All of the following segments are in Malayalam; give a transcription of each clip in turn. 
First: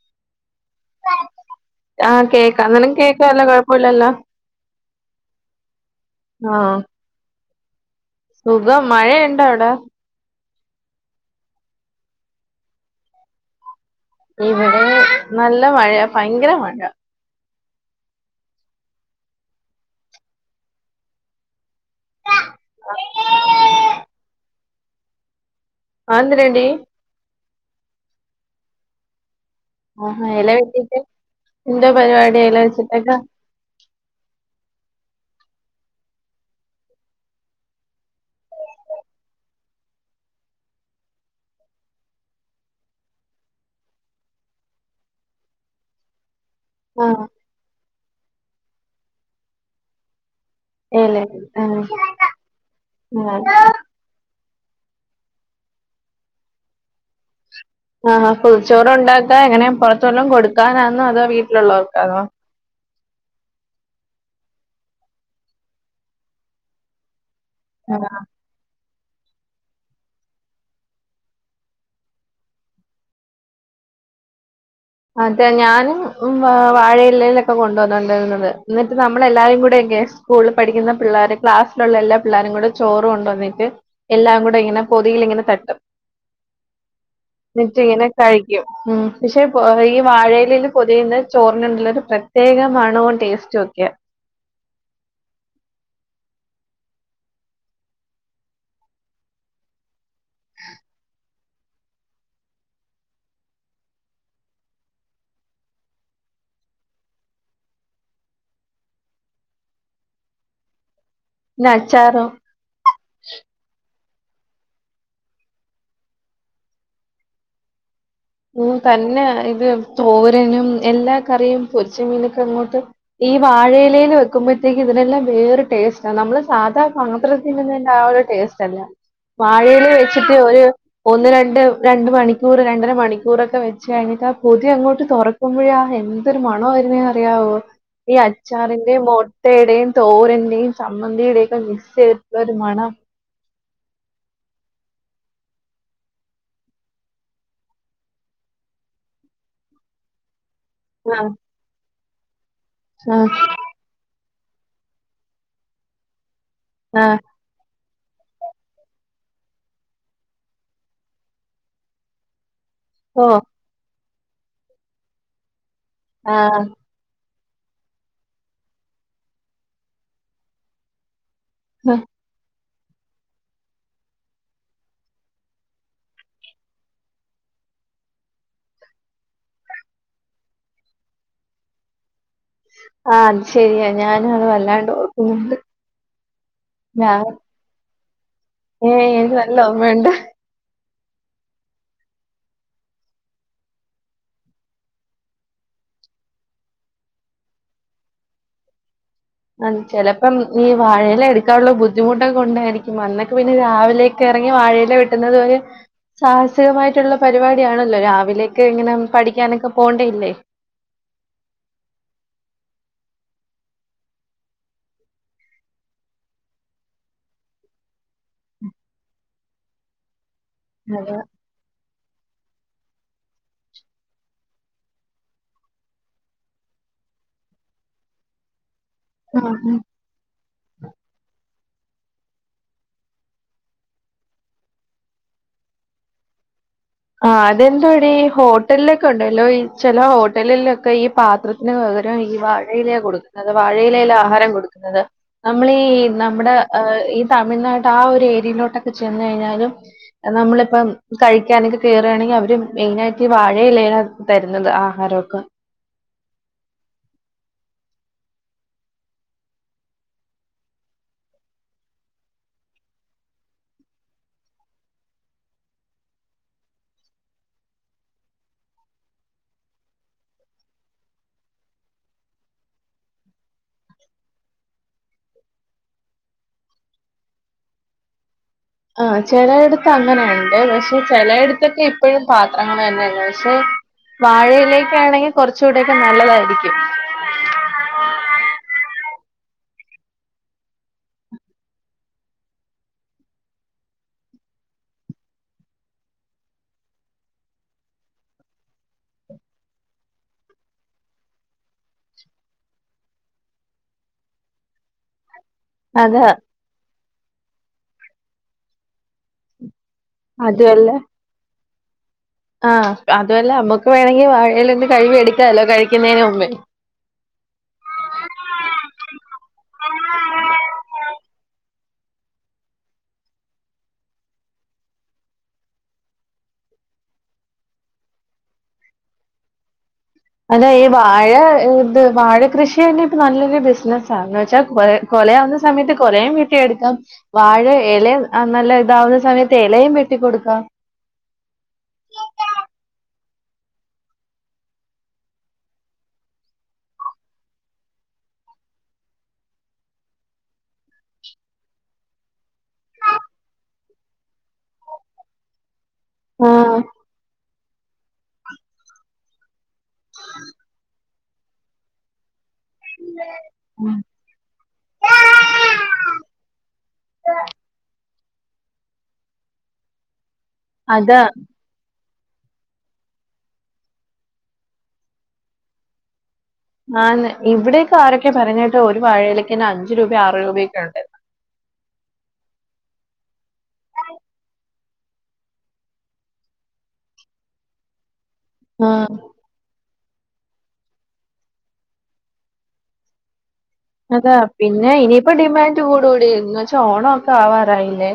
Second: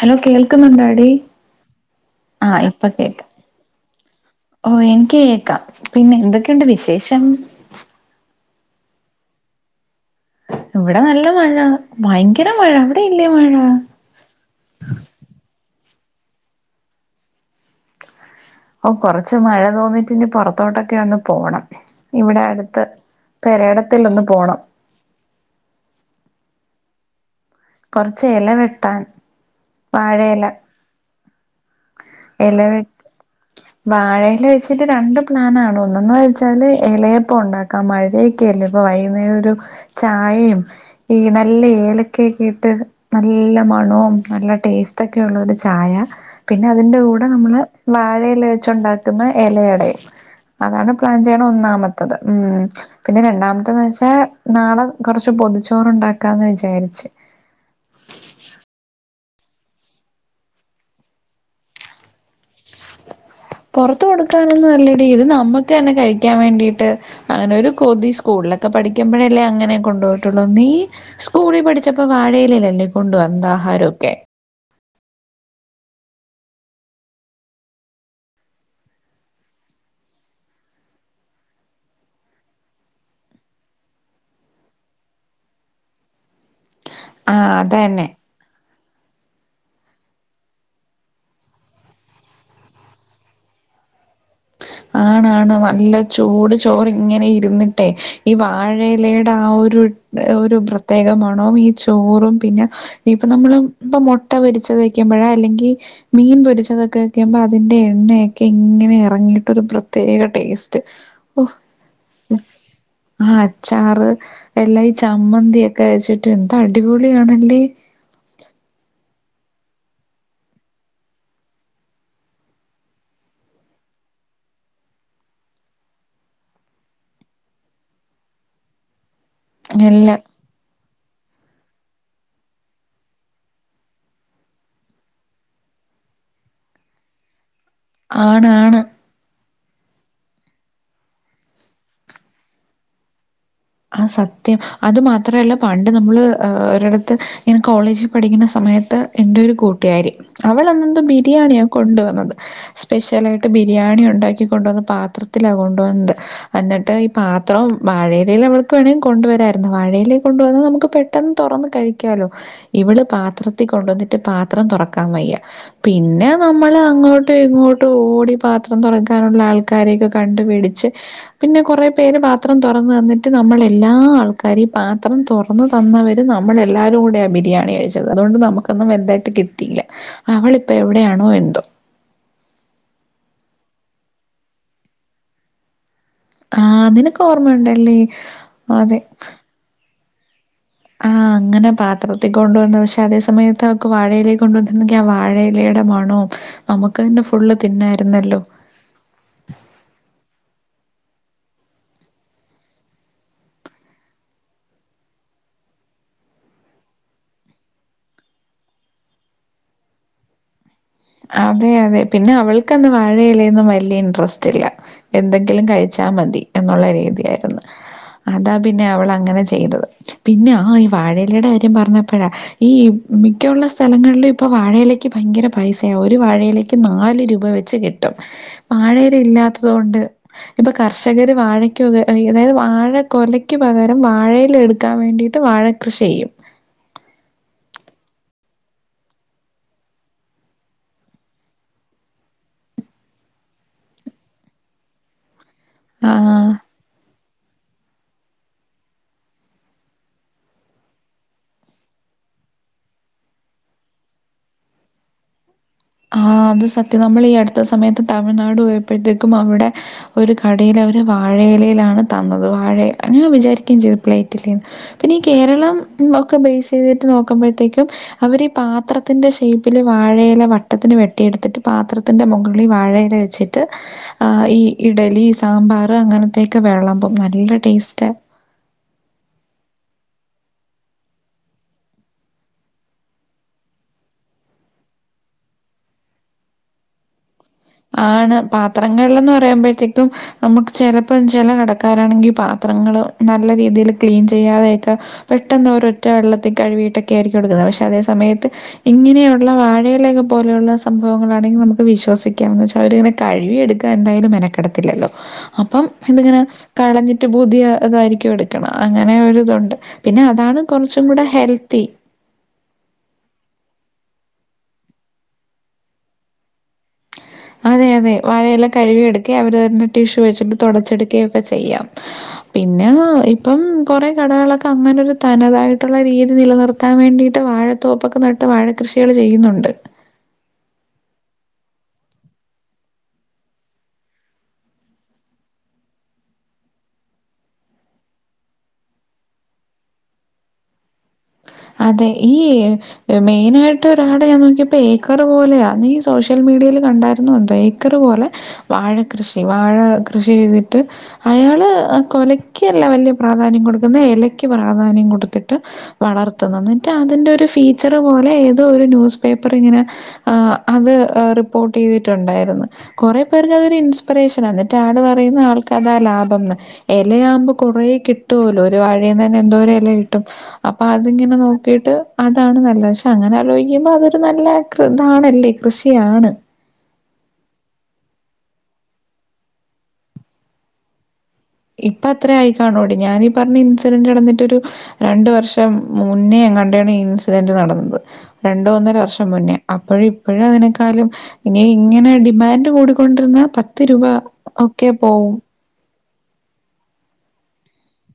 ഹലോ കേൾക്കുന്നുണ്ടോ? ആഹ് കേക്കാം കേക്കാല്ലോ കോഴപ്പല്ലല്ലോ. ഓഹ് എനിക്ക് കേക്കാം പിന്നെ എന്തൊക്കെയുണ്ട് ആഹ് വിശേഷം. സുഖം മഴയുണ്ടോ അവ്ടൊ ഇവിടെ നല്ല മഴ ഭയങ്കര മഴ അവിടെ ഇല്ലേ മഴ. ഇവ്ടെ നല്ല മഴയ ഭയങ്കര മഴ. ഒ കൊറച്ച് മഴ തോർന്നിട്ടിനി പൊറത്തോട്ടൊക്കെ ഒന്ന് പോണം ഇവിടെ അടുത്ത്. പെരേയടത്തിൽ ഒന്ന് പോണം. അതെന്തിനാടി കോർച്ച് എല വെട്ടാൻ ആഹ വാഴയില എല വെട്ടീട്ട് നിന്റെ പരിപാടി അയിൽ വെച്ചിട്ടക്ക വാഴെൽ വെച്ചിട്ട് രണ്ട് പ്ലാനാണ് ഒന്നന്ന് വെച്ചാല് എലയപ്പോ ഉണ്ടാ ക്ക മഴെക്കെല്ലേ അപ്പൊ വൈകുന്നേരം ഒരു ചായയും ഈ നല്ല ഏലക്കെക്ക്‌ ഇട്ട് നല്ല മണവും നല്ല ടേസ്റ്റ് ഒക്കെ ഉള്ള ഒരു ചായ പിന്നെ അതിന്റെ ആഹ് കൂടെ നമ്മള് വാഴല വച്ച് ഉണ്ടാക്കുന്ന എലയടയും അതാണ് ഇല പ്ലാൻ ചെയ്യണ ആഹ് ഒന്നാമത്തത് ഉം പിന്നെ ആഹ് രണ്ടാമത്തന്ന് വെച്ച ക്ഷേ നാളെ കുറച്ച് പൊതിച്ചോറുണ്ടാക്കാന്ന് വിചാരിച്ച് ആഹ് പൊതിച്ചോറ് ഉണ്ടാക്കാ എങ്ങനെ പുറത്തോല്ലും കൊടുക്കാനാന്നോ അതോ വീട്ടിലുള്ളവർക്കാണോ പുറത്ത് കൊടുക്കാനൊന്നും അല്ലടി ഇത് നമ്മക്കെന്നെ കഴിക്കാൻ വേണ്ടീട്ട് അങ്ങനെ ഒരു കൊതി സ്കൂളിലൊ ക്കെ പഠിക്കുമ്പോഴേ അല്ലേ അങ്ങനെ കൊണ്ടുപോയിട്ടുള്ളൂ നീ സ്കൂളിൽ പഠിച്ചപ്പോ വാഴയിലല്ലല്ലേ കൊണ്ട് വന്നാ ആഹാരൊക്കെ അതെ ഞാനും വാഴയിലെയിലൊക്കെ കൊണ്ട്‌ വന്നൊണ്ട്‌ണ്ടാരുന്നത് എന്നിട്ട് നമ്മള എല്ലാരും കൂടെ ക്കെ സ്കൂളിൽ പഠിക്കുന്ന പിള്ളേരെ ക്ലാസ്സിലുള്ള എല്ലാ പിള്ളോരും കൂടെ ചോറ് കൊണ്ടോന്നിട്ട് എല്ലാം കൂടെ ഇങ്ങനെ പൊതീൽ ഇങ്ങനെ തട്ടും ആഹ് ന്നിട്ട് ഇങ്ങനെ അതന്നെ കഴിക്കും മ് പക്ഷെ ഈ വാഴയിലെൽ പൊതിയുന്ന ചോർൻണ്ടല്ലോ ഒരു പ്രത്യേക മണവും ടേസ്റ്റും ഒക്കെയ ആണാണ് നല്ല ചൂട് ചോർ ഇങ്ങനെ ഇരുന്നിട്ടെ ഈ വാ ഴയിലയുടെ ആ ഒരു ഒരു പ്രത്യേക മണവും ഈ ചോറും പിന്നെ ഇപ്പൊ നമ്മള് ഇപ്പ മുട്ട പൊരിച്ചത് വെക്കുമ്പോഴാ അല്ലെങ്കിൽ മീൻ പൊരിച്ചതൊക്കെ വെക്കുമ്പോ അതിന്റെ എണ്ണയൊക്കെ ഇങ്ങനെ എ ർങ്ങീട്ടോരു പ്രത്യേക ടേസ്റ്റ് പിന്ന അച്ചാറും ആഹ് അച്ചാർ എല്ലാം ഈ ചമ്മന്ത്യൊക്കെ വെച്ചിട്ട് എന്തടിപൊളി ആണല്ലേ ഓ തന്നെ ഇത് തോരനും എല്ലാ കറിയും പൊരിച്ച മീനൊക്കെ അങ്ങോട്ട് ഈ വാഴയിലയില് വെക്കുമ്പോത്തേക്ക് ഇതിനെല്ലാം വേറെ ടേസ്റ്റാ നമ്മള് സാധാ പത്രത്തിൽ നിന്ന് ആഹ് ഒരു ടേസ്റ്റ് ഷ്ടല്ല വാഴലേല് എല്ലാം വെച്ചിട്ട് ഒരു ഒന്ന് രണ്ട് രണ്ട് മണിക്കൂറ് രണ്ടര മണി ക്കൂറൊക്കെ വെച്ച് കഴിഞ്ഞിട്ടാ പൊതി അങ്ങോട്ട് തൊറക്കുമ്പോഴേ ആഹ് എന്തൊരു മണമാ വരുന്നെന്ന്‌ അറിയാമോ അറിയാമോ ഈ ആണാണ് അച്ചാറിന്റേം മോ ട്ടെടെം തോരന്റേം സമ്മന്തിടൊക്കെ മിക്സ് യ്ത്ട്ടുള്ളൊരു മണം ആഹ് സത്യം അതു മാത്രല്ല പണ്ട് നമ്മള് ഏഹ് ഒരിടത്ത് ഇങ്ങനെ കോളേജിൽ പഠിക്കണ സമയത്ത് എന്റെ ഒരു കൂട്ടുകാരി അവൾ എന്നതാ ആ ബിരിയാണിയാ കൊണ്ടുവന്നത് ആ സ്പെഷ്യലായിട്ട് ബി ബിരിയാണി ഉണ്ടാക്കി കൊണ്ടന്ന പാത്രത്തിലാ കൊണ്ട് വന്നത് അന്നിട്ട് ആ ഈ പാ ത്രം വാഴയിലേല് അവള് ക്ക് വേണെങ്കെ കൊണ്ടുവരായിരുന്നു വാഴയിലേ കൊണ്ട് വന്ന നമ്മുക്ക് പെട്ടെന്ന് തൊറന്ന് കഴിക്കാലോ ഇവള് ഓ പാത്ര ത്തി കൊണ്ടന്നിട്ട് പാത്രം തൊറക്കാൻ വയ്യ പിന്നെ ആ നമ്മളങ്ങോ ട്ട് ഇങ്ങോട്ട് ഓടി പാത്രം തൊറക്കാനുള്ള ആൾക്കാരൊക്കെ കണ്ടുപിടിച്ച് പിന്നെ കൊറേ ആ പേര് പാത്രം തൊറന്ന് തന്നിട്ട് ത്ത് നമ്മൾ എല്ലാ ആൾക്കാരേം പാത്രം തൊറന്ന് തന്നവരും നമ്മളെല്ലാരും കൂട ബിരിയാണി കഴിച്ചത് അതുകൊണ്ട് നമ്മുക്ക് ഒന്നും വലുതായിട്ട് കിട്ടീല്ല അവളിപ്പോ എവിടെയാണോ എന്തോ ആഹ് അത് ശരിയാ ഞാനും അത് വല്ലാണ്ട് ഓർക്കുന്നുണ്ട് ആഹ് ഞാൻ നിനക്ക് ഓർമ്മയുണ്ടല്ലേ അതെ നല്ലൊർമ്മയുണ്ട് ആ [inaudible] അങ്ങനെ പാത്രത്തിൽ കൊണ്ടുവന്ന പക്ഷെ അതേ സമയത്ത് അവക്ക് വാഴയിലേൽ കൊണ്ടുവന്നിരുന്നെങ്കിൽ ആ വാഴയിലേടെ മണവും നമ്മുക്ക്തന്നെ ഫുള്ള് തിന്നായിരുന്നല്ലോ ഉം ചെലപ്പം ഈ വാഴയില എടുക്കാനുള്ള ബുദ്ധിമുട്ടൊക്കെ കൊണ്ടായിരിക്കും അന്നൊക്കെ പിന്നെ രാവിലെ ക്ക് എറങ്ങി വാഴയില വെട്ടുന്നത് ഒര് സാഹസികമായിട്ടുള്ള പരിപാടിയാണല്ലോ രാവിലൊക്കെങ്ങനെ പഠിക്കാനൊക്കെ പോണ്ടെയല്ലേ അതെ അതെ പിന്നെ അവൾക്കന്ന് വാഴയിലേന്നും വലിയ ഇൻട്രസ്റ്റ് ഇല്ല എന്തെങ്കിലും കഴിച്ചാ മതി എന്നുള്ള രീതിയായിരുന്നു അതാ പിന്നെ അവളങ്ങനെ ചെയ്തത് പിന്നെ അ ആഹ് ഈ അത് വാഴേയിലേടെ കാര്യം പറഞ്ഞപ്പോഴാ ഈ മിക്കുള്ള സ്ഥലങ്ങളിലും ഇപ്പൊ വാഴയിലക്ക് ഭയങ്കര പൈസയാ ഒരു വാഴയിലക്ക് നാല് രൂപ വെച്ച് കിട്ടും വാഴെല ഇല്ലാത്തത് കൊണ്ട് ഇപ്പൊ കർഷകര് വാഴയ്ക്കൊകെ അതായത് വാഴ കൊലയ്ക്ക് പകരം വാഴെല എടുക്കാൻ വേണ്ടി ട്ട് വാഴ കൃഷി ചെയ്യും ആഹ് അതെന്തുവാടി ഹോട്ടലിലൊക്കെ ഉണ്ടല്ലോ ഈ ചെല ഹോട്ടലിലൊക്കെ ഈ പാത്ര ല് വകരം ഈ വാഴയിലയ കൊടുക്കുന്നത് വാഴയിലേല ആഹാരം കൊടുക്കുന്നത് നമ്മളീ ആഹ്. നമ്മുടെആഹ് ഈ തമിഴ്നാട്ട് ആ ഒരു ഏരിയെലോട്ടൊക്കെ ചെന്ന് കഴിഞ്ഞാലും നമ്മളിപ്പം കഴിക്കാനൊക്കെ കേറാണെങ്കി അവര് മെയിനായിട്ട് വാഴയിലയിലാ തരുന്നത് ആഹാരൊക്കെ ആഹ് അത് സത്യം നമ്മളി ഈ അടുത്ത സമയത്ത് തമിഴ്നാട് പോയപ്പോഴത്തേക്കും അവടെ ഒരു കടെല് അവര് വാഴയിലയിലാണ് തന്നത് വാഴ ഞാൻ വിചാരികെം ചെയ്തു പ്ലേറ്റിലേന്ന് പിന്നെ ഈ കേരളം ഒക്കെ ബേസ് ചെയ്തിട്ട് നോക്കുമ്പോഴത്തേക്കും അവരി പാത്രത്തിന്റെ ഷേയ്പ്പില് വാഴയില വട്ട വട്ടത്തിന് വെട്ടിയെടുത്തിട്ട് പാത്രത്തിൻ്റെ മുകളീ വാഴയില വെച്ചിട്ട് ആഹ് ഈ ഇഡലി സാമ്പാറ് അങ്ങനത്തൊക്കെ വെളമ്പും നല്ല ടേസ്റ്റാ ആഹ് ചെലയിടത്ത് അങ്ങനുണ്ട് പക്ഷെ ചെലയിടത്തൊക്കെ ഇപ്പഴും പാത്രങ്ങള് തന്നെയാണ് പക്ഷെ വാഴയിലേക്കെ ആണെങ്കെ കൊറച്ചുഉടെക്കെ നല്ലതായിരിക്കും ആണ് പാത്രങ്ങള്ന്ന് പറയുമ്പോഴത്തേക്കും നമ്മുക്ക് ചെലപ്പം ചെല കടക്കാരാണെങ്കി പാത്രങ്ങള് നല്ല രീതില് ക്ലീൻ ചെയ്യാതെയെക്കെ പെട്ടെന്ന് ഒരൊറ്റ വെള്ളത്തി കഴുവീട്ടൊക്കെ ആയിരിക്കും എടുക്കുന്നെ പക്ഷെ അതേ സമയത്ത് ഇങ്ങനെയുള്ള വാഴയിലൊക്കെ പോലുള്ള സംഭവങ്ങളാണെങ്കി നമ്മുക്ക് വിശ്വസിക് ക്ക്യാന്ന് വെച്ച അവര്ങ്ങനെ കയ്വ്വി എടുക്കാ എന്തായാലും മെനക്കെടത്തില്ലല്ലൊ അപ്പം. ഏന്ത അത് ഇങ്ങനെ കളഞ്ഞിട്ട് പുതിയ അതായ്രിക്കും എടുക്ക്ണെ അങ്ങനെ ഒരുതുണ്ട് പിന്നെ അതാണ് അതുമല്ല കൊറച്ചും കൂട ഹെൽത്ത് ത്തീ ആഹ് അതുവല്ല അമ്മക്ക് വേണങ്കി വാഴെലീന്ന് കഴ് വി എട്ക്കാല്ലൊ കഴിക്കുന്നേന് മുമ്പെ അതെ അതെ വഴയെല കഴുവി എട്ക്കെ അവര് ടിഷ്യു വെച്ചിട്ട് തൊടച്ചെടുക്കെ ഒക്കെ ചെയ്യാം പിന്ന ഇപ്പം കൊറേ കടകളൊക്കെ അങ്ങനൊരു തനതായിട്ട്ള്ള രീതി നിലനിർ ത്താൻ വേണ്ടീട്ട് വാഴത്തോപ്പൊക്കെ നട്ട് വാഴക്കൃഷികള് ചെയ്യുന്നുണ്ട് അതെ ഈ വാഴ ഏഹ് ഇത് വാഴ കൃഷി യെന്നെ ഇപ്പൊ നല്ലൊരു ബിസ്നസ്സ ന്ന്വെച്ച കൊറെ കൊലയാവ്ന്ന സമയത്ത് കൊലീം വെട്ടിയെട്ക്കാം വാഴ എലിം നല്ല ഇതാവ്ന്ന സമയത്ത് എലയും വെട്ടികൊട്ക്കാം അതെ ഈ മെയിനാ ആയിട്ട് ഡാഡ് ഞാൻ നോക്കിയപ്പൊ ഏക്കറ് പോലെയാ നീ സോഷ്യൽ മീഡിയേല് കണ്ടാരുന്നു എന്തൊ ഏക്കറ് പോലെ വാഴ കൃഷി വാഴ കൃഷി ചെയ്തിട്ട് അയാള് കൊലക്ക് അല്ല വല്യ പ്രാധാന്യം കൊട്ക്ക്ന്നെ. ഏലയ്ക്ക് പ്രാധാന്യം കൊട്ത്ത്ട്ട് വളർത്തുന്നു ആഹ് ഇന്നിട്ട് അതിന്റെ ഒര് ഫീച്ചർ പോലെ എതോ ഒര് ന്യൂസ് പേപ്പർ ഇങ്ങനെ ആഹ് അത് ഏഹ് റിപ്പോർട്ടീത് ഉണ്ടായിരുന്നു കൊറേ പേർക്ക് അതൊരു ഇൻസ്പ്രേഷന ന്നി റ്റാണ് പറയ്ന്നെ ആൾക്ക് അതാ ലാഭംന്ന് എലയാവുമ്പൊ കൊറേ കിട്ടൂ ഓലൊ ഒര് വഴീന്ന് തന്നെ എന്തോര് എല കിട്ടും. അപ്പൊ അതാ അത്ങ്ങനെ നോ ക്കീട്ട് അതാണ് നല്ലെ പഷെ അങ്ങനെ അലോയ്ക്കുമ്പൊ അതൊര് നല്ല കൃ ഇതാണല്ലെ കൃഷിയാണ് ആന്ന് ഇവിടക്കെ ആരൊക്കെ പറയ്ന്ന കേട്ടു ഒര് വാഴയിലക്കെന്നെ അഞ്ച് രൂബെ ആറ് രൂബയൊക്കെ ഉണ്ട് ഇപ്പ എത്ര ആയി കാണോടി ഞാനീ പറഞ്ഞ ഇൻസിരന്റ് നടന്നിട്ടൊരു രണ്ട് വർഷം മുന്നേ എങ്ങാണ്ടേണ് ഇൻസിരന്റ് നടന്നത് രണ്ട് ഒന്നര ആഹ് വർഷം മുന്നേ അപ്പഴും ഇപ്പഴും അതിനെക്കാലും ഇനി ഇങ്ങനെ ഡിമാൻഡ് കൂടിക്കൊണ്ട്രിന്ന പറ്റ അതാ പിന്നെ ഇനിയിപ്പൊ ഡിമാൻഡ് കൂടൊടീ ഇന്ന് വച്ച ഓണൊ ഒക്ക ആവാറായില്ലെ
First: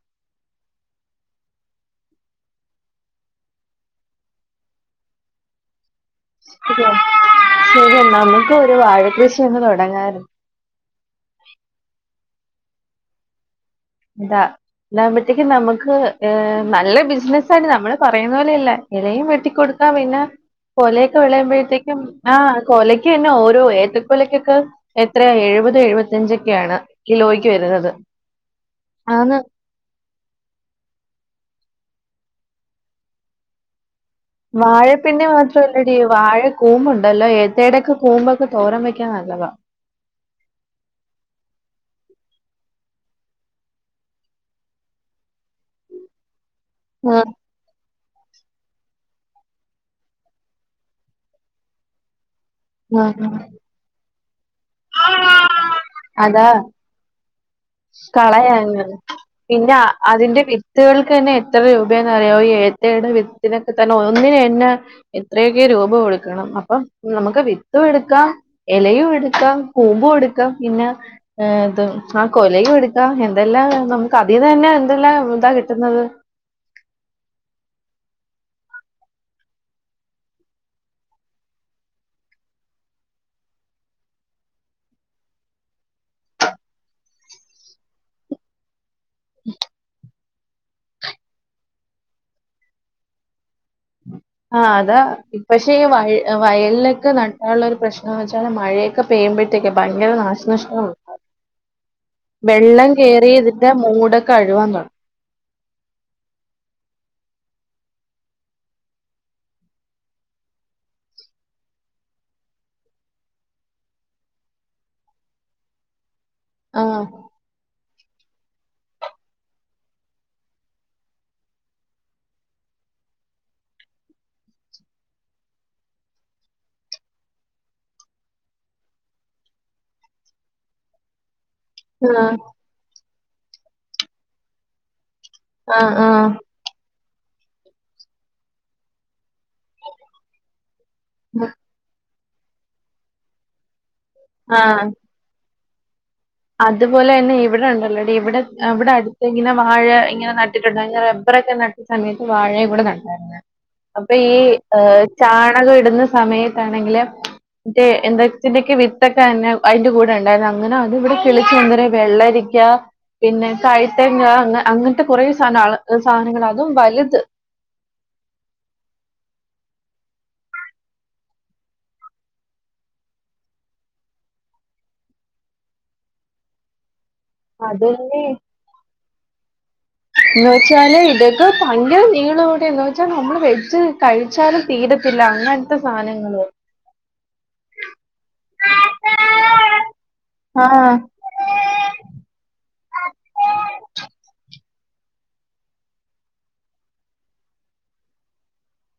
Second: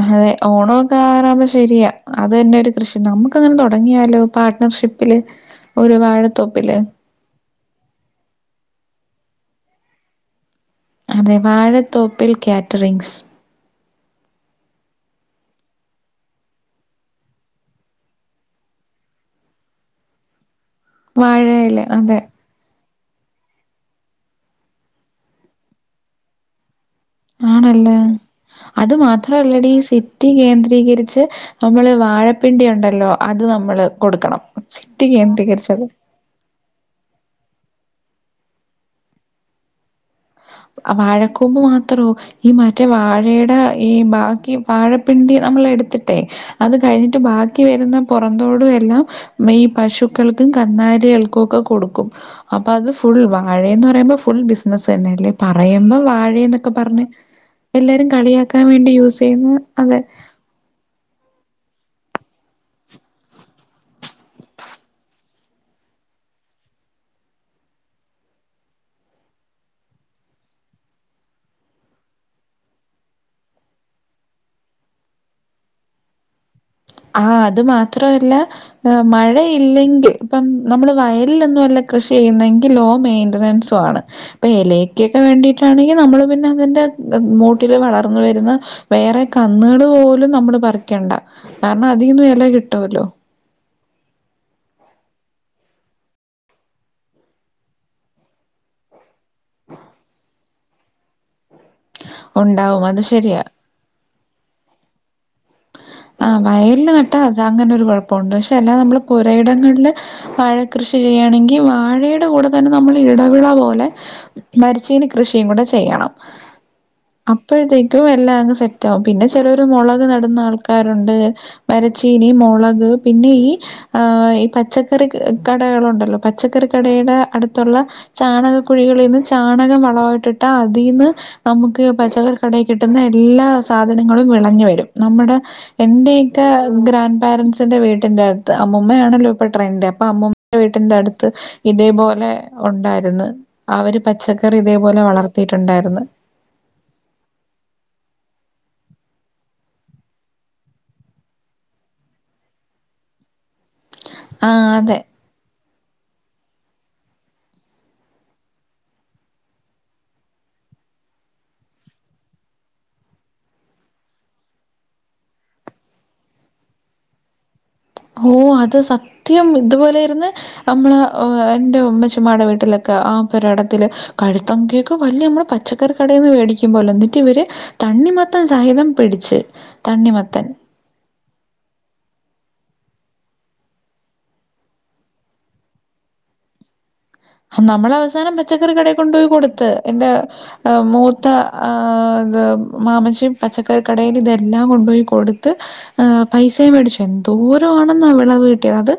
അതെ ഓണൊക്ക ആവാറാവുമ്പ ശരിയാ. അത് തന്നെ ഒര് കൃഷി. നമുക്കങ്ങനെ തൊടങ്ങിയാലൊ പാർട്ട്ണർഷിപ്പ് പ്പില് ഒര് വാഴത്തോപ്പില് ശരിയാ ശരി എന്ന നമുക്ക് ഒര് വാഴക്കൃഷി ഒന്ന് തൊടങ്ങാരൊ അതെ വാഴത്തോപ്പിൽ കാറ്റ്റിംഗ്സ് ഇതാ ഇതാവുമ്പത്തേക്ക് നമുക്ക്. ഏഹ് നല്ല ബിസ്നസാണ് നമ്മള് പറയുന്ന പോലെയല്ല ഏലയും വെട്ടിക്കൊടുത്ത പിന്നെ കൊലയൊക്ക വാഴയില വെളയുമ്പഴത്തേക്കും അതെ ആഹ് കൊലക്കെന്നെ ഓരോ ഏത്തക്കൊലക്കൊക്ക എത്രയ എഴുപത് എഴുപത്തിഞ്ചൊക്കെയാണ് കിലോയ്ക്ക് വര്ന്നത് ആണല്ലേ അത് മാത്ര അല്ലടീ സി റ്റി കേന്ദ്രീകരിച്ച് നമ്മള് വാഴപ്പിണ്ടി ഉണ്ടല്ലൊ അത് നമ്മള് കൊട്ക്കണം വാഴപ്പിണ്ടി മാത്രവല്ലടീ വാഴ ക്കൂമ്പുണ്ടല്ലൊ ഏത്തേടക്കെ കൂമ്പൊക്കെ തോരം വെക്കാ നല്ലത ആഹ് വാഴക്കൂമ്പ് മാത്രൊ ഈ മറ്റേ വാഴേടെ ഈ ബാക്കി വാഴപ്പിണ്ടി നമ്മളെ എട്ത്തിട്ടെ അത് ആ കഴ്ഞ്ഞിട്ട് ബാ ക്കി വര്ന്ന പൊറന്തോടു എല്ലാം മെയ് പശുക്കൾക്കും കന്നാലികൾകൊക്കെ കൊടുക്കും അപ്പ അത് ആ ഫുൾ ആ. വാഴേന്ന് ന്നറയുമ്പൊ ഫുൾ ബിസിനസ്സ് എന്നെ പറയുമ്പ അതാ വാഴേന്നൊക്ക പറഞ്ഞ് എല്ലാരും കളിയാക്കാൻ കളയാ വേണ്ടി യൂസീയ്യ്ന്ന പിന്നെ അതെ അതിന്റെ വിത്തുകൾക്ക് ഏന്നെ എത്ര രൂപയാന്ന് അറിയൊ ഈ ഏത്തേടെ വിത്തിനൊക്ക തന്നെ ഒന്നിന് തന്നെ എത്രയൊക്കെ രൂപ കൊട്ക്കണം അപ്പം നമുക്ക് വിത്ത് എട്ക്കാം എലയും എടുക്കാം കൂമ്പും എടുക്കാം പിന്നെ ഏഹ് ഇത് ആഹ് കൊലയു എടുക്കാം എന്തെല്ലാം നമുക്ക് അതിന്ന് തന്നെ എന്തെല്ലാം ഇതാ കിട്ട്ന്നത് ആഹ് അത് മാത്രവല്ല പം മഴയില്ലെങ്കിൽ ഇപ്പം നമ്മള് വയലിലൊന്നു അല്ല കൃഷി ചെയ്യ്ന്നെങ്കി ലോ മെയിന്റനൻസ് [unintelligible] ഇപ്പൊ എലയ്ക്കൊക്ക വേണ്ടിട്ടാണെങ്കി നമ്മള് പിന്നെ അതിന്റെ മൂട്ടില് വളർന്ന് വര്ന്ന വേറെ കന്ന്കള് പോലും നമ്മള് പറിക്കണ്ട കാരണം അതിന്നും ഇല കിട്ടുവല്ലോ ആഹ് അതാ പക്ഷെ ഈ വഴ വയലിലൊക്കെ നട്ടാള്ളൊരു പ്രശ്നംന്ന് വെച്ചാല് മഴയൊക്കെ പെയ്യുമ്പഴത്തേക്കെ ഭയങ്കര നാശനഷ്ട്ടങ്ങളുണ്ടാവും ഉണ്ടാവും വെള്ളം അത് കേറിയ ശരിയാ. ന്റെ മൂടൊക്ക അഴുവാൻ തൊടങ്ങും ആഹ് വയലില് നട്ടാ അത് അങ്ങനൊരു കുഴപ്പോണ്ട് പക്ഷെ എല്ലാ നമ്മള് പുരയിടങ്ങളില് വാഴ കൃഷി ചെയ്യ്യാണെങ്കി വാഴേടെ കൂടെ തന്നെ നമ്മള് ഇടവിള പോലെ മരിച്ചീനി കൃഷിയും കൂടെ ചെയ്യണം ആഹ് അപ്പഴത്തേക്കും എല്ലാം അങ്ങ് സെറ്റാകും പിന്നെ ചിലോര് മുളക് നട്ന്ന ആൾക്ക ക്കാറുണ്ട് മരച്ചീനി മൊളക് പിന്നെ ഈ ആഹ് ഈ പച്ചക്കറി കടകളുണ്ടല്ലോ പച്ചക്കറി കടയുടെ അടുത്തുള്ള ചാണകക്കുഴികളിന്ന് ചാണകം വളവായിട്ടിട്ടാ അതിന്ന് നമുക്ക് പച്ചകറി കടേ കിട്ടുന്ന എല്ലാ സാധനങ്ങളും വിളഞ്ഞു വരും നമ്മുടെ ആ ആ എന്റെയൊക്കെ ഗ്രാൻഡ് പാരൻസിന്റെ വീട്ടിന്റെത്ത് അമ്മൂമ്മയാണല്ലോ പ്പൊ ട്രെന്റ് അപ്പൊ അമ്മൂമ്മടെ വീട്ടിന്റെ അടുത്ത് ഇതേപോലെ ഉണ്ടായിരുന്ന് അവര് പച്ചക്കറി ഇതേപോലെ വളർത്തിയിട്ടുണ്ടായിരുന്ന് അത്പോലെ തന്നെ ഇവിടെണ്ടല്ലോ ഡി ഇവിടെ ഇവിടെ അടുത്ത് ഇങ്ങനെ വാഴ ഇങ്ങനെ നട്ടിട്ടുണ്ട് അങ്ങനെ റബ്ബറൊക്കെ ന ഈ സമയത്ത് വാഴേം കൂടെ നട്ടാരിന്നെ അപ്പൊ ഈ ആഹ് അതെ. ഏഹ് ചാണകം ഇടുന്ന സമയത്താണെങ്കില് മറ്റേ എന്തത്തിന്റെക്കെയോ വിത്തക്കെ ന്നെ അയിന്റെ കൂടെ ണ്ടായിരുന്നു അങ്ങനെ അത് ഇവിടെ കിളിച്ചുണ്ടനെ വെള്ളരിയ്ക്ക പിന്നെ തൈ തെങ് അ അങ്ങനത്തെ കുറേ സാന സാനങ്ങള് അതും വലുത് ഓഹ് അത് സത്യം ഇതുപോലേര്ന്ന് നമ്മള് എന്റെ ഉമ്മച്ചമാടെ വീട്ടിലൊക്കെ ആ പൊരേടത്തില് കഴുത്തങ്കേക്ക് വല്ല്യമ്മളെ പച്ചക്കറി കടേന്ന് വേടിക്കുമ്പോല ന്നട്ട് വെര് അതന്നെ തണ്ണിമത്തൻ സഹിതം പിടിച്ച്. തണ്ണിമത്തൻ ച്ചാലെ വെര്ക്ക് ഭയങ്കര നീളോംകൂടെന്ന് വെച്ചാ നമ്മള് വെജ് കഴിച്ചാലും തീരത്തില്ല. അങ്ങൻ ത്തെ സാനങ്ങളും നമ്മളവസാനം പച്ചക്കറി കടേ കൊണ്ടോയി കൊടുത്ത്. എന്റെ ആഹ് മൂ ത്ത ആഹ് ത് മാമച്ചി പച്ചക്കറിക്കടേല് തെല്ലാം കൊണ്ടോയി കൊട്ത്ത് ആഹ് പൈസേം വേടിച്ചു. എന്തോരാണെന്നൊ വെളവ് കിട്ടിയത്. അത്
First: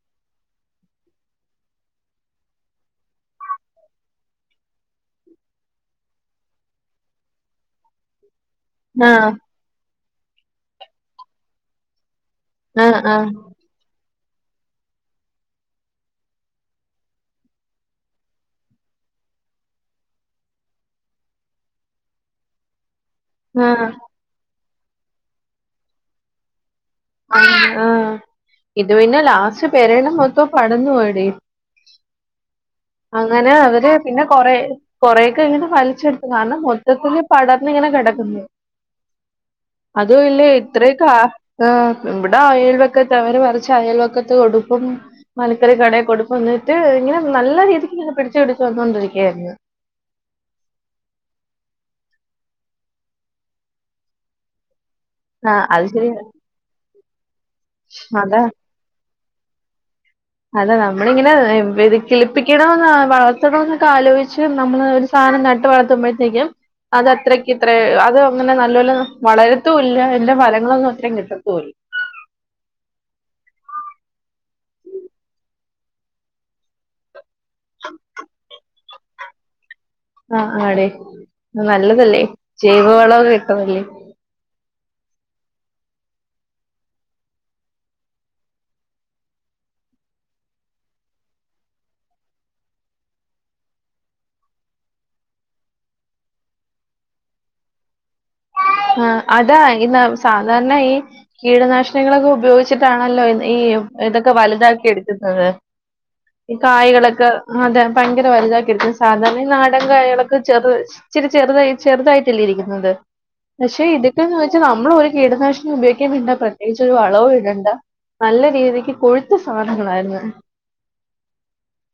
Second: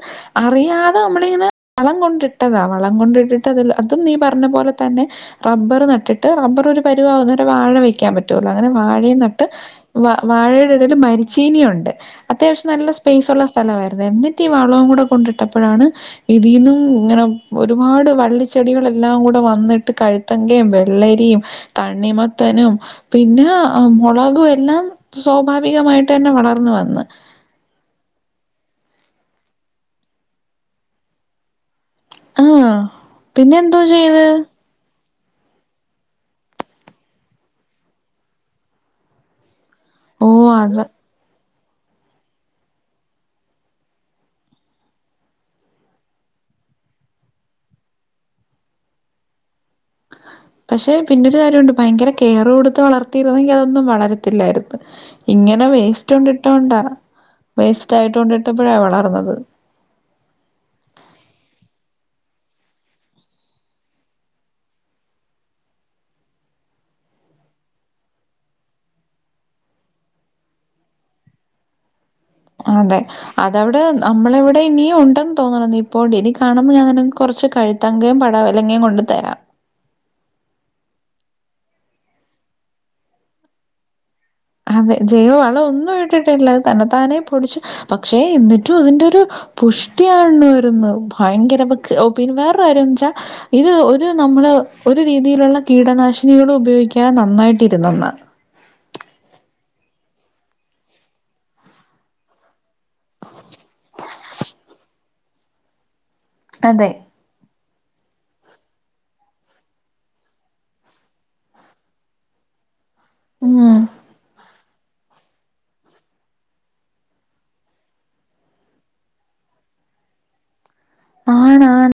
അറിയാതെ മ്മളിങ്ങനെ വളം കൊണ്ടിട്ടതാ വ വളം കൊണ്ടിട്ട [unintelligible] അതും നീ പർഞ്ഞ പോലെ തന്നെ റബ്ബറ് നട്ടിട്ട് റബറ് ഒരു പരുവാകുന്ന വരെ വാഴ വെക്കാപ റ്റൊള്ളൂ. അങ്ങനെ വാഴേം ആഹ് നട്ട് വ വാഴയുടെടേല് മരിച്ചീനിയുണ്ട്. അത്യാവശ്യം നല്ല ആഹ് ആഹ് സ്പേസൊള്ള സ്ഥലവായിരുന്നു. എന്നിട്ട് ഈ വളോം കൂടെ കൊണ്ടിട്ടപ്പഴാണ് ഇതീന്നും ങ്ങനെ ഒരുപാട് വള്ളിച്ചെടികളെല്ലാം കൂടെ വന്ന്ട്ട് കഴുത്തങ്കേം, വെള്ളരീം തണ്ണിമത്തനും പിന്നെ ആ മൊളകും എല്ലാം സ്വാഭാവികമായിട്ടെന്നെ വളർന്ന് വന്ന്. ആഹ് ആഹ് ഇത് പിന്നെ ലാസ്റ്റ് പെരയിടം മൊത്തോ പടർന്നു പോയെടി ആഹ് അങ്ങനെ പിന്നെ എന്തോ അവര് ചെയ്ത് പിന്നെ കൊറേ കൊറേക്കെ ങ്ങനെ വലിച്ചെട്ത്ത്. കാരണം മൊത്തത്തില് പടർന്നിങ്ങനെ കെടക്ക് ന്ന് അതും ഓ ഇല്ലേ അത് ഇത്രയൊക്കെ ആ ആഹ് വടെ അയൽവെക്കത്ത് അവര് പറിച്ച് അയൽവക്കത്ത് കൊടുക്കും. മലക്കറി കടേകൊടുക്കും. ന്ന്ട്ട് ഇങ്ങനെ നല്ല രീതിക്ക് ങ്ങനെ പിടിച്ച് പിടിച്ച് വന്നൊണ്ടിരിക്കയായിരുന്ന്. [inaudible] പക്ഷെ പിന്നൊരു കാര്യോണ്ട്. ഭയങ്കര കെയറ് കൊടുത്ത് വളർത്തിയിരുന്നെങ്കി അതൊന്നും വളരത്തില്ലായിരുന്ന്. ആ ഇങ്ങനെ അത് വേസ്റ്റ് ശരിയാ കൊണ്ടിട്ടോണ്ടാ. വേസ്റ്റ് അതാ ആയിട്ടോണ്ടിട്ടപ്പോഴാ വളർന്നത്. അതെ നമ്മളിങ്ങനെ വിതി ക്കിളിപ്പിക്കണോന്നാ വളർത്തണോ ന്നൊക്കെ ആലോചിച്ച് നമ്മള് ഒരു- സാനം നട്ട് വളർത്തുമ്പോഴത്തേക്കും അത് അത്രയ്ക്ക് ഇത്രേ അത് അങ്ങനെ നല്ലോലെ വളരത്തുല്ല. എന്റെ ഫലങ്ങളൊന്നും അത്രയും കിട്ടത്തൂ അതെ. അതവ്ടെ നമ്മളെവ്ടെ ഇനിയും ഉണ്ടെന്ന് തോന്നണം. ന്നിപ്പോണ്ടി ഇനി കാണുമ്പ ഞാനിന ഞാനങ്ങനെ- കൊർച്ച് കഴുത്താങ്കയും പടവലങ്ങയും കൊണ്ട് തരാം. ആഹ് ആഹ് ടേ നല്ലതല്ലേ. ജൈവ വളൊക്ക ഇട്ടതല്ലേ. അതെ. ജൈവ വളോ ഒന്നും ഇട്ടിട്ടില്ല. അത് തന്നെ താനേ പൊടിച്ചു. പക്ഷേ എന്ന്ട്ടും അത് ന്റെരു പുഷ്ടിയാണ് വരുന്ന്. ഭയങ്കര മ്മക്ക് ഓ പിന്നെ വേറെ കാര്യോ വെച്ചാ ഇത് ഒര് നമ്മള് ഒരു രീതിയിലുള്ള കീടനാശിനികളും ഉപയോഗിക്കാതെ നന്നായിട്ട് ഇര്ന്നന്ന് ആഹ് അതാ. ഇന്ന് സാധാരണ ഈ കീടനാശിനങ്ങളൊക്കെ ഉപയോഗി ച്ചിട്ടാണല്ലോ ഈ തൊക്കെ വല്താക്കി ഇട്ക്ക്ന്നത്. ഈ അതെ കായകളൊക്കെ അതെ ഭയങ്കര വലുതാക്കിയിര്ക്ക് ന്ന്. സാധാരണ ഈ നാടൻ കായകളൊക്കെ ചെറ് ച്ചിരി ചെറ്തായി ചെറുതായിട്ടല്ലേ ഇരിക്ക്ന്നത് ഉം പക്ഷെ ഇതൊക്കെയന്ന് വെച്ചാ നമ്മളൊരു കീടനാശിനിം ഉപയോഗിക്കേംവേണ്ട പ്രത്യേകിച്ച് ഒരു വളവും ഇടണ്ട. നല്ല രീതിക്ക് കൊഴുത്ത സാധനങ്ങളായിര്ന്ന്. ആണാ ആൺ